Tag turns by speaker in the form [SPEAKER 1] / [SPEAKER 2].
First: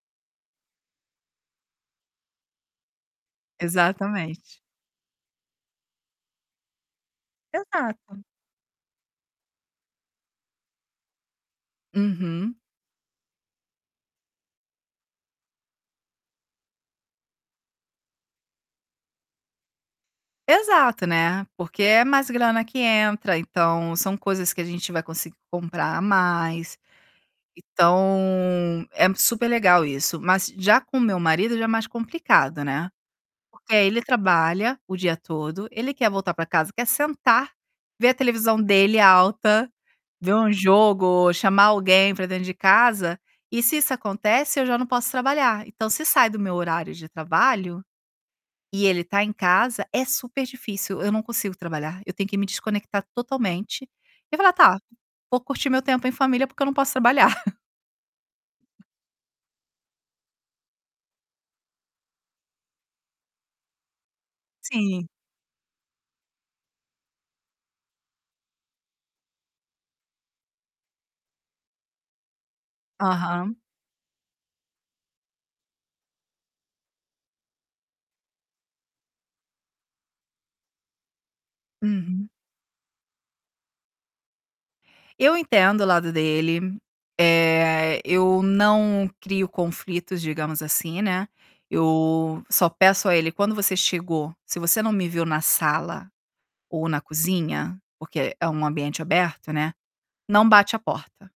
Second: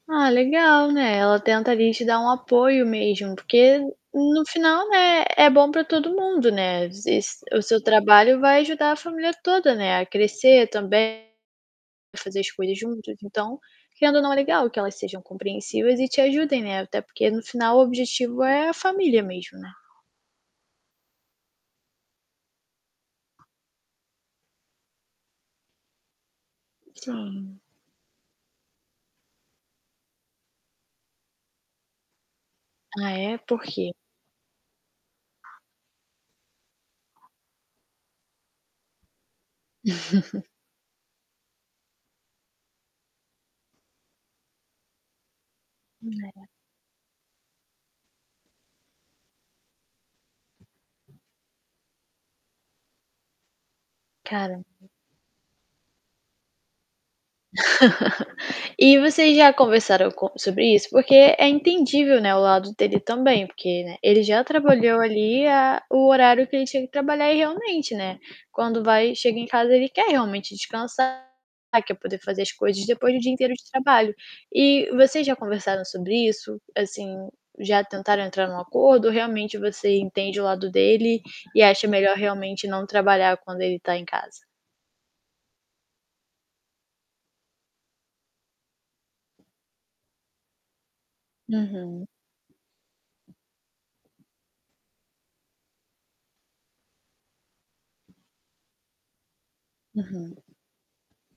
[SPEAKER 1] Ah, legal, né, ela tenta, ali, te dar um apoio mesmo, porque no
[SPEAKER 2] Exatamente.
[SPEAKER 1] final, né, é bom para todo mundo, né, se o seu
[SPEAKER 2] Exato.
[SPEAKER 1] trabalho vai ajudar a família toda, né, a crescer também, a fazer as
[SPEAKER 2] Uhum.
[SPEAKER 1] coisas juntos. Então querendo ou não, é legal que elas sejam compreensivas e te ajudem, né, até porque no final, o objetivo é a família mesmo, né.
[SPEAKER 2] Exato, né. Porque é mais grana que entra, então são coisas que a gente vai conseguir comprar a mais.
[SPEAKER 1] Sim.
[SPEAKER 2] Então, é super legal isso, mas já com o meu marido já é mais complicado, né.
[SPEAKER 1] Ah é? Por
[SPEAKER 2] Porque aí
[SPEAKER 1] quê?
[SPEAKER 2] ele trabalha o dia todo, ele quer voltar para casa, quer sentar, ver a televisão dele alta, ver um jogo, chamar alguém pra dentro de casa, e se isso acontece eu já não posso trabalhar, então se
[SPEAKER 1] Hum,
[SPEAKER 2] sai do
[SPEAKER 1] é.
[SPEAKER 2] meu horario de trabalho e ele tá em casa, é super difícil, eu não consigo trabalhar, eu tenho que me desconectar totalmente e falar: "Tá,
[SPEAKER 1] Caramba.
[SPEAKER 2] vou curtir meu tempo em família porque eu não posso trabalhar".
[SPEAKER 1] E vocês já conversaram com sobre isso? Porque é entendível, né, o lado dele também porque, né, ele já trabalhou
[SPEAKER 2] Sim.
[SPEAKER 1] ali a o horário que ele tinha que trabalhar e realmente, né, quando vai chega em casa, ele quer realmente descansar, quer poder fazer as coisas depois de um dia inteiro
[SPEAKER 2] Aham.
[SPEAKER 1] de trabalho. E vocês já conversaram sobre isso? Assim, já tentaram entrar em um acordo ou realmente você entende o lado dele e acha melhor
[SPEAKER 2] Uhum.
[SPEAKER 1] realmente não trabalhar quando ele está em casa?
[SPEAKER 2] Eu entendo o lado dele, eh, eu não crio conflitos, digamos, assim, né,
[SPEAKER 1] Uhum.
[SPEAKER 2] eu só peço a ele: "Quando você chegou, se você não me viu na sala ou na cozinha porque é um ambiente aberto, né, não
[SPEAKER 1] Uhum.
[SPEAKER 2] bate a porta".